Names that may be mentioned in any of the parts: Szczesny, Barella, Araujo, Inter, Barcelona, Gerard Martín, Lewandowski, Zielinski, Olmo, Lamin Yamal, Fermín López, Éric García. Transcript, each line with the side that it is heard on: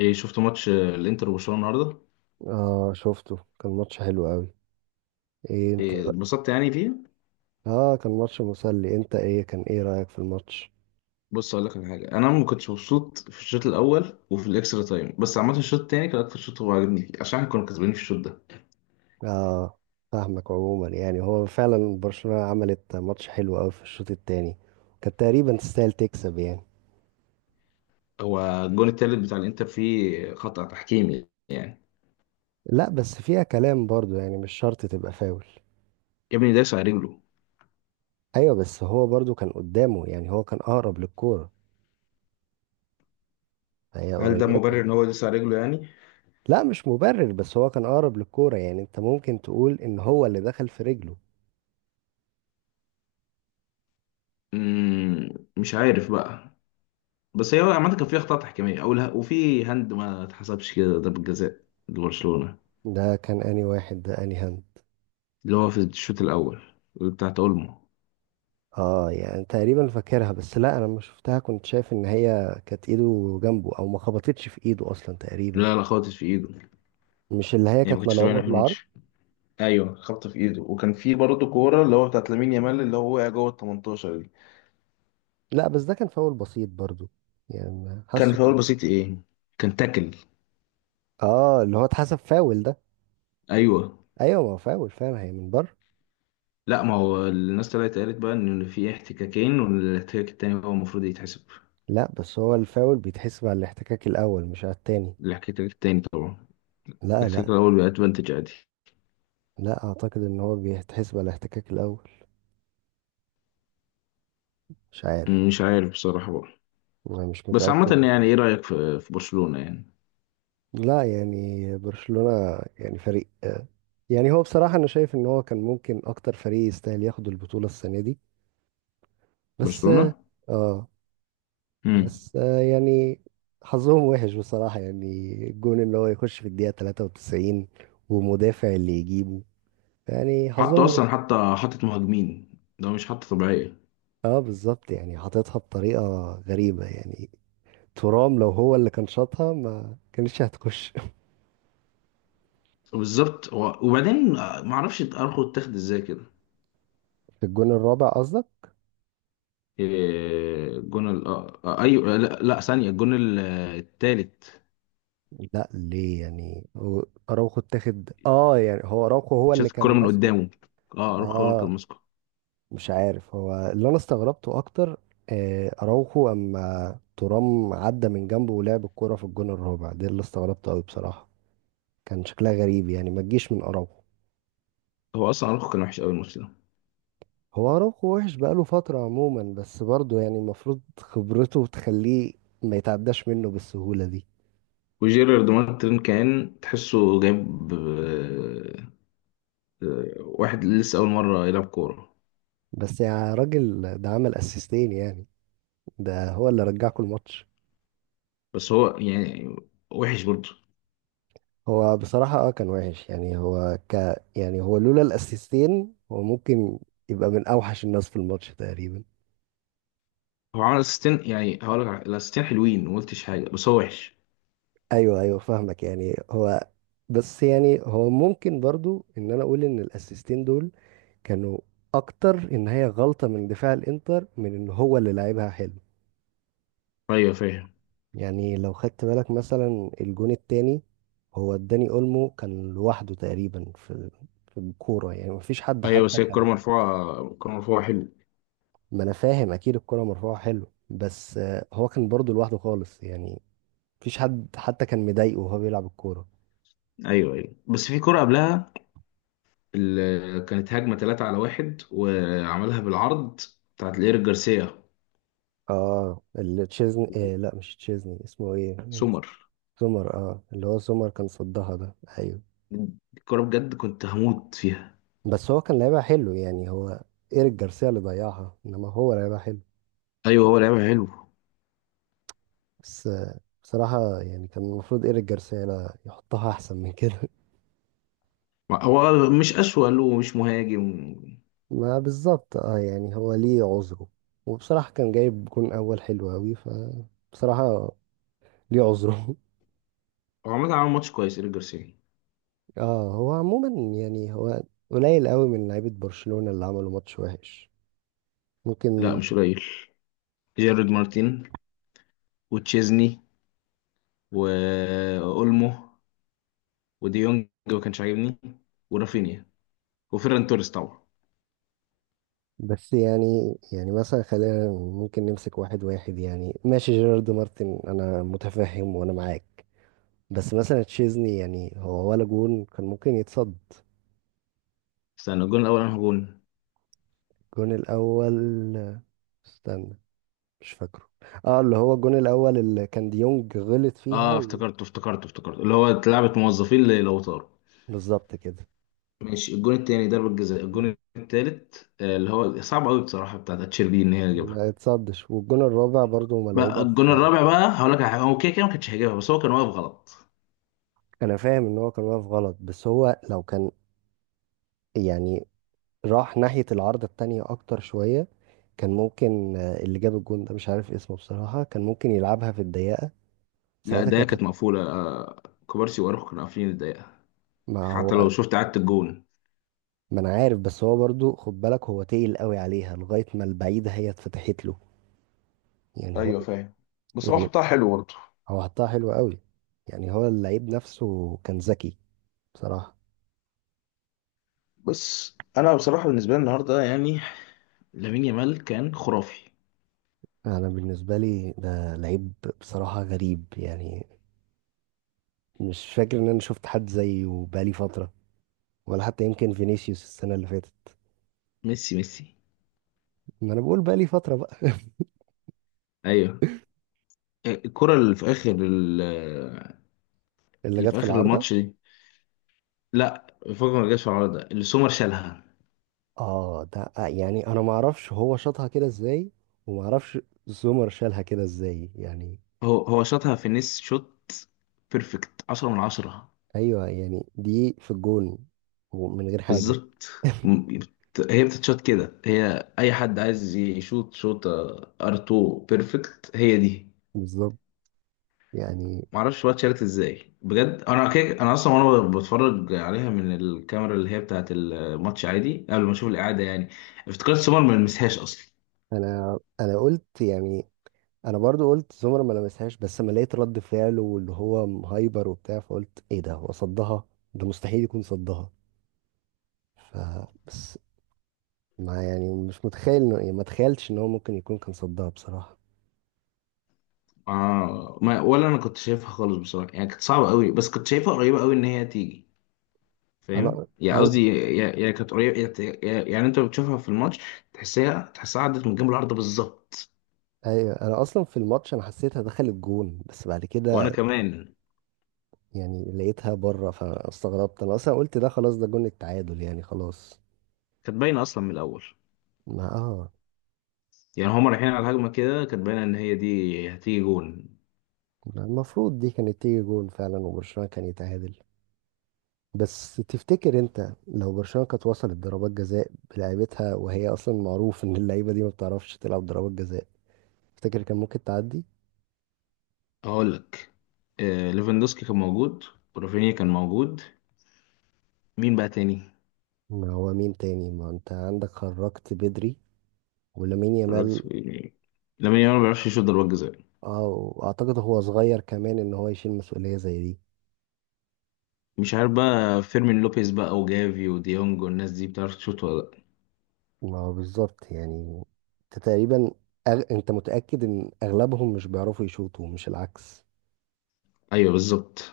left: إيه، شفت ماتش الانتر وبرشلونه النهارده؟
right: اه شفته. كان ماتش حلو قوي. ايه انت
left: إيه، اتبسطت يعني فيه.
right: اه كان ماتش مسلي. انت ايه كان ايه رأيك في الماتش؟
left: بص، اقول لك على حاجه، انا ما كنتش مبسوط في الشوط الاول وفي الاكسترا تايم، بس عامه الشوط التاني كان اكتر شوط هو عاجبني فيه، عشان احنا كنا كسبانين في الشوط ده.
right: اه فاهمك. عموما يعني هو فعلا برشلونة عملت ماتش حلو قوي في الشوط التاني، كانت تقريبا تستاهل تكسب يعني.
left: هو الجون التالت بتاع الانتر فيه خطأ تحكيمي يعني.
right: لا بس فيها كلام برضو، يعني مش شرط تبقى فاول.
left: يا ابني داس على رجله.
right: ايوه بس هو برضو كان قدامه، يعني هو كان اقرب للكورة، هي
left: هل ده مبرر
right: قريبة.
left: ان هو داس على رجله يعني؟
right: لا مش مبرر، بس هو كان اقرب للكورة، يعني انت ممكن تقول ان هو اللي دخل في رجله.
left: مم، مش عارف بقى. بس هي عامه كان فيه اخطاء تحكيميه، اول وفي هاند ما اتحسبش كده ضربة جزاء لبرشلونه.
right: ده كان انهي واحد؟ ده انهي هاند؟
left: اللي هو في الشوط الاول، بتاعت اولمو.
right: اه يعني تقريبا فاكرها، بس لا انا لما شفتها كنت شايف ان هي كانت ايده جنبه، او ما خبطتش في ايده اصلا تقريبا.
left: لا لا خالص، في ايده.
right: مش اللي هي
left: يعني ما
right: كانت
left: كنتش باينه
right: ملعوبة
left: في
right: بالعرض؟
left: الماتش. ايوه خبطه في ايده، وكان في برضه كوره اللي هو بتاعت لامين يامال اللي هو وقع جوه ال 18 دي.
right: لا بس ده كان فاول بسيط برضو يعني،
left: كان
right: حاسه.
left: فاول بسيط ايه، كان تاكل.
right: اه اللي هو اتحسب فاول ده.
left: ايوه.
right: ايوه ما هو فاول فعلا، هي من بره.
left: لا، ما هو الناس طلعت قالت بقى ان في احتكاكين، والاحتكاك التاني هو المفروض يتحسب.
right: لا بس هو الفاول بيتحسب على الاحتكاك الاول مش على التاني.
left: الاحتكاك التاني طبعا.
right: لا لا
left: الاحتكاك الاول بقى ادفانتج عادي.
right: لا، اعتقد ان هو بيتحسب على الاحتكاك الاول. مش عارف،
left: مش عارف بصراحه بقى.
right: انا مش
left: بس عامه
right: متأكد.
left: يعني، ايه رايك في برشلونه يعني؟
right: لا يعني برشلونة يعني فريق يعني هو بصراحة أنا شايف إن هو كان ممكن أكتر فريق يستاهل ياخد البطولة السنة دي. بس
left: برشلونه.
right: آه،
left: امم
right: بس يعني حظهم وحش بصراحة يعني. الجون إن هو يخش في الدقيقة 93 ومدافع اللي يجيبه، يعني
left: حطوا
right: حظهم
left: اصلا
right: وحش.
left: حتى، حطت مهاجمين. ده مش حتى طبيعيه.
right: اه بالظبط يعني حاططها بطريقة غريبة يعني. ترام لو هو اللي كان شاطها ما كانتش هتخش
left: بالظبط. وبعدين ما اعرفش ارخو اتاخد ازاي كده.
right: في الجون الرابع قصدك؟
left: إيه، الجون ال آه، آه، ايوه لا, لا ثانيه، الجون ال- آه، التالت.
right: لا ليه يعني هو اراوخو اتاخد؟ اه يعني هو اراوخو هو
left: اتشاط
right: اللي
left: الكره
right: كان
left: من
right: ماسكه.
left: قدامه. اه، ارخو هو اللي كان
right: اه
left: ماسكه.
right: مش عارف، هو اللي انا استغربته اكتر اراوخو، اما ترام عدى من جنبه ولعب الكرة في الجون الرابع، ده اللي استغربته قوي بصراحة. كان شكلها غريب يعني، ما تجيش من اراوخو.
left: هو اصلا ارخو كان وحش قوي الماتش ده.
right: هو اراوخو وحش بقاله فترة عموما، بس برضه يعني المفروض خبرته تخليه ما يتعداش منه بالسهولة دي.
left: وجيرارد مارتن كان تحسه جايب واحد لسه اول مره يلعب كوره.
right: بس يا راجل ده عمل اسيستين يعني، ده هو اللي رجعكوا الماتش.
left: بس هو يعني وحش برضه.
right: هو بصراحة اه كان وحش يعني. هو ك يعني هو لولا الاسيستين هو ممكن يبقى من اوحش الناس في الماتش تقريبا.
left: هو عمل اسيستين يعني، الاسيستين حلوين ما قلتش حاجه، بس هو وحش.
right: ايوه ايوه فاهمك يعني. هو بس يعني هو ممكن برضو ان انا اقول ان الاسيستين دول كانوا اكتر ان هي غلطة من دفاع الانتر من ان هو اللي لعبها حلو
left: ايوه فاهم.
right: يعني. لو خدت بالك مثلا الجون التاني، هو داني اولمو كان لوحده تقريبا في الكورة، يعني مفيش حد
left: ايوه
right: حتى
left: بس هي الكوره
right: كان.
left: مرفوعه، الكوره مرفوعه حلو.
right: ما انا فاهم اكيد الكرة مرفوعة حلو، بس هو كان برضه لوحده خالص يعني، مفيش حد حتى كان مضايقه وهو بيلعب الكورة.
left: ايوه ايوه، بس في كرة قبلها كانت هجمة 3 على واحد وعملها بالعرض، بتاعت لإيريك جارسيا.
right: اه اللي تشيزني إيه، لا مش تشيزني، اسمه ايه؟
left: سمر.
right: سومر، اه اللي هو سومر كان صدها ده، ايوه.
left: الكرة بجد كنت هموت فيها.
right: بس هو كان لعيبها حلو يعني، هو ايريك جارسيا اللي ضيعها، انما هو لعيبها حلو.
left: ايوه هو لعيب حلو.
right: بس بصراحة يعني كان المفروض ايريك جارسيا لا يحطها احسن من كده
left: هو مش أسوأ له، مش مهاجم.
right: ما بالظبط، اه يعني هو ليه عذره، وبصراحة كان جايب جون اول حلو اوي، ف بصراحة ليه عذره
left: هو عامة عمل ماتش كويس إيريك جارسيا.
right: اه هو عموما يعني هو قليل قوي من لعيبة برشلونة اللي عملوا ماتش وحش،
left: لا
right: ممكن.
left: مش قليل. جيرارد مارتين، وتشيزني، وأولمو، وديونج ما كانش عاجبني، ورافينيا، وفيران توريس طبعا.
right: بس يعني يعني مثلا خلينا ممكن نمسك واحد واحد يعني. ماشي جيرارد مارتن انا متفهم وانا معاك، بس مثلا تشيزني يعني هو ولا جون كان ممكن يتصد؟
left: استنى، الجون الأول أنا جون.
right: الجون الاول، استنى، مش فاكره. اه اللي هو الجون الاول اللي كان ديونج غلط فيها
left: اه افتكرته افتكرته افتكرته، اللي هو لعبة موظفين لو طاروا.
right: بالظبط كده.
left: ماشي. الجون التاني ضربة جزاء. الجون التالت اللي هو صعب قوي بصراحة بتاعت اتشيربي ان هي تجيبها.
right: ما اتصدش، والجون الرابع برضو
left: بقى
right: ملعوبة.
left: الجون الرابع بقى، هقول لك على حاجة، هو كده كده ما كانش هيجيبها، بس هو كان واقف غلط.
right: انا فاهم ان هو كان واقف غلط، بس هو لو كان يعني راح ناحية العارضة التانية اكتر شوية كان ممكن اللي جاب الجون ده مش عارف اسمه بصراحة، كان ممكن يلعبها في الضيقة،
left: لا
right: ساعتها
left: الدقيقة كانت مقفولة. كوبارسي واروخو كانوا قافلين الدقيقة.
right: ما
left: حتى
right: هو،
left: لو شفت عدت الجون.
right: ما انا عارف. بس هو برضو خد بالك هو تقل قوي عليها لغاية ما البعيدة هي اتفتحت له، يعني هو
left: ايوه فاهم. بس هو
right: يعني.
left: حطها حلو برضه.
right: هو حطها حلو قوي، يعني هو اللعيب نفسه كان ذكي بصراحة.
left: بس انا بصراحه بالنسبه لي النهارده يعني، لامين يامال كان خرافي.
right: انا بالنسبة لي ده لعيب بصراحة غريب يعني، مش فاكر ان انا شفت حد زيه بقالي فترة، ولا حتى يمكن فينيسيوس السنة اللي فاتت.
left: ميسي ميسي.
right: ما انا بقول بقى لي فترة بقى.
left: ايوه. الكرة اللي في اخر،
right: اللي
left: اللي
right: جت
left: في
right: في
left: اخر
right: العارضة؟
left: الماتش دي. لا، فجر، ما جاش في العارضه اللي سومر شالها.
right: اه ده يعني انا ما اعرفش هو شاطها كده ازاي، وما اعرفش زومر شالها كده ازاي يعني.
left: هو هو شاطها في نس شوت، بيرفكت 10 من 10.
right: ايوه يعني دي في الجون، ومن غير حاجة.
left: بالظبط. هي بتتشوت كده، هي اي حد عايز يشوت شوت. ار 2 بيرفكت هي دي.
right: بالظبط يعني.
left: معرفش بقى اتشالت ازاي بجد. انا كده، انا اصلا وانا بتفرج عليها من الكاميرا اللي هي بتاعت الماتش عادي قبل ما اشوف الاعاده يعني، افتكرت سومر ما لمسهاش اصلا.
right: انا قلت يعني، انا برضو قلت زومر ما لمسهاش، بس لما لقيت رد فعله واللي هو هايبر وبتاع فقلت ايه ده، هو صدها، ده مستحيل يكون صدها. ف ما يعني مش متخيل انه، يعني ما تخيلتش ان هو ممكن يكون كان صدها بصراحة.
left: آه ما ولا انا كنت شايفها خالص بصراحه يعني، كانت صعبه قوي، بس كنت شايفها قريبه قوي ان هي تيجي. فاهم
right: انا
left: يعني؟
right: ايوه.
left: قصدي يا- يا يعني كانت قريبه. يعني انت بتشوفها في الماتش، تحسها تحسها عدت من جنب العارضه بالظبط.
right: ايوه انا اصلا في الماتش انا حسيتها دخلت جون، بس بعد
left: وانا
right: كده
left: كمان.
right: يعني لقيتها بره فاستغربت، انا اصلا قلت ده خلاص ده جون التعادل يعني، خلاص.
left: كانت باينه اصلا من الاول.
right: ما اه
left: يعني هما رايحين على الهجمه كده، كانت باينه ان هي دي هتيجي جون.
right: ما المفروض دي كانت تيجي جون فعلا وبرشلونة كان يتعادل. بس تفتكر انت لو برشلونة كانت وصلت ضربات جزاء بلعيبتها، وهي اصلا معروف ان اللعيبة دي ما بتعرفش تلعب ضربات جزاء، تفتكر كان ممكن تعدي؟
left: اقول لك، آه ليفاندوسكي كان موجود، ورافينيا كان موجود. مين بقى تاني؟
right: ما هو مين تاني، ما انت عندك خرجت بدري، ولامين يامال.
left: الراجل- لامين يامال ما بيعرفش يشوط ضربات جزاء.
right: اه واعتقد هو صغير كمان ان هو يشيل مسؤولية زي دي.
left: مش عارف بقى، فيرمين لوبيز بقى وجافي وديونج والناس دي بتعرف تشوط ولا لأ؟
right: ما هو بالظبط يعني، انت تقريبا انت متأكد ان اغلبهم مش بيعرفوا يشوطوا مش العكس؟
left: أيوه بالظبط.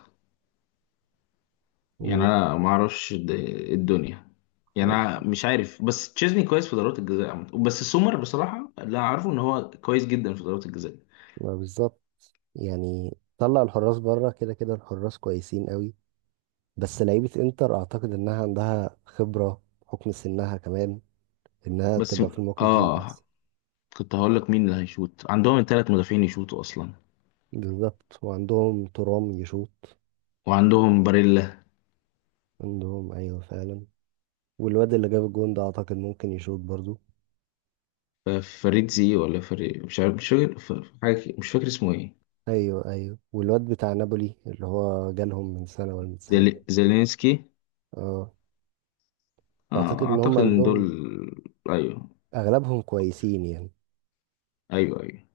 left: يعني
right: و...
left: أنا الدنيا يعني،
right: و...
left: أنا مش عارف، بس تشيزني كويس في ضربات الجزاء عامة، بس سومر بصراحة اللي أعرفه إن هو كويس جدا في ضربات الجزاء.
right: ما بالظبط يعني، طلع الحراس بره كده كده الحراس كويسين قوي، بس لعيبة انتر اعتقد انها عندها خبرة بحكم سنها كمان انها
left: بس
right: تبقى في الموقف دي
left: آه
right: احسن.
left: كنت هقول لك، مين اللي هيشوط؟ عندهم 3 مدافعين يشوطوا أصلا،
right: بالظبط، وعندهم ترام يشوط،
left: وعندهم باريلا.
right: عندهم ايوه فعلا، والواد اللي جاب الجون ده اعتقد ممكن يشوط برضو.
left: ف- فريد زي، ولا فريد، مش عارف، مش فاكر، مش فاكر اسمه إيه.
right: ايوه ايوه، والواد بتاع نابولي اللي هو جالهم من سنه ولا من سنتين.
left: زيلينسكي.
right: اه، فاعتقد
left: آه
right: ان هم
left: أعتقد إن دول.
right: عندهم
left: أيوه
right: اغلبهم كويسين يعني.
left: أيوه أيوه.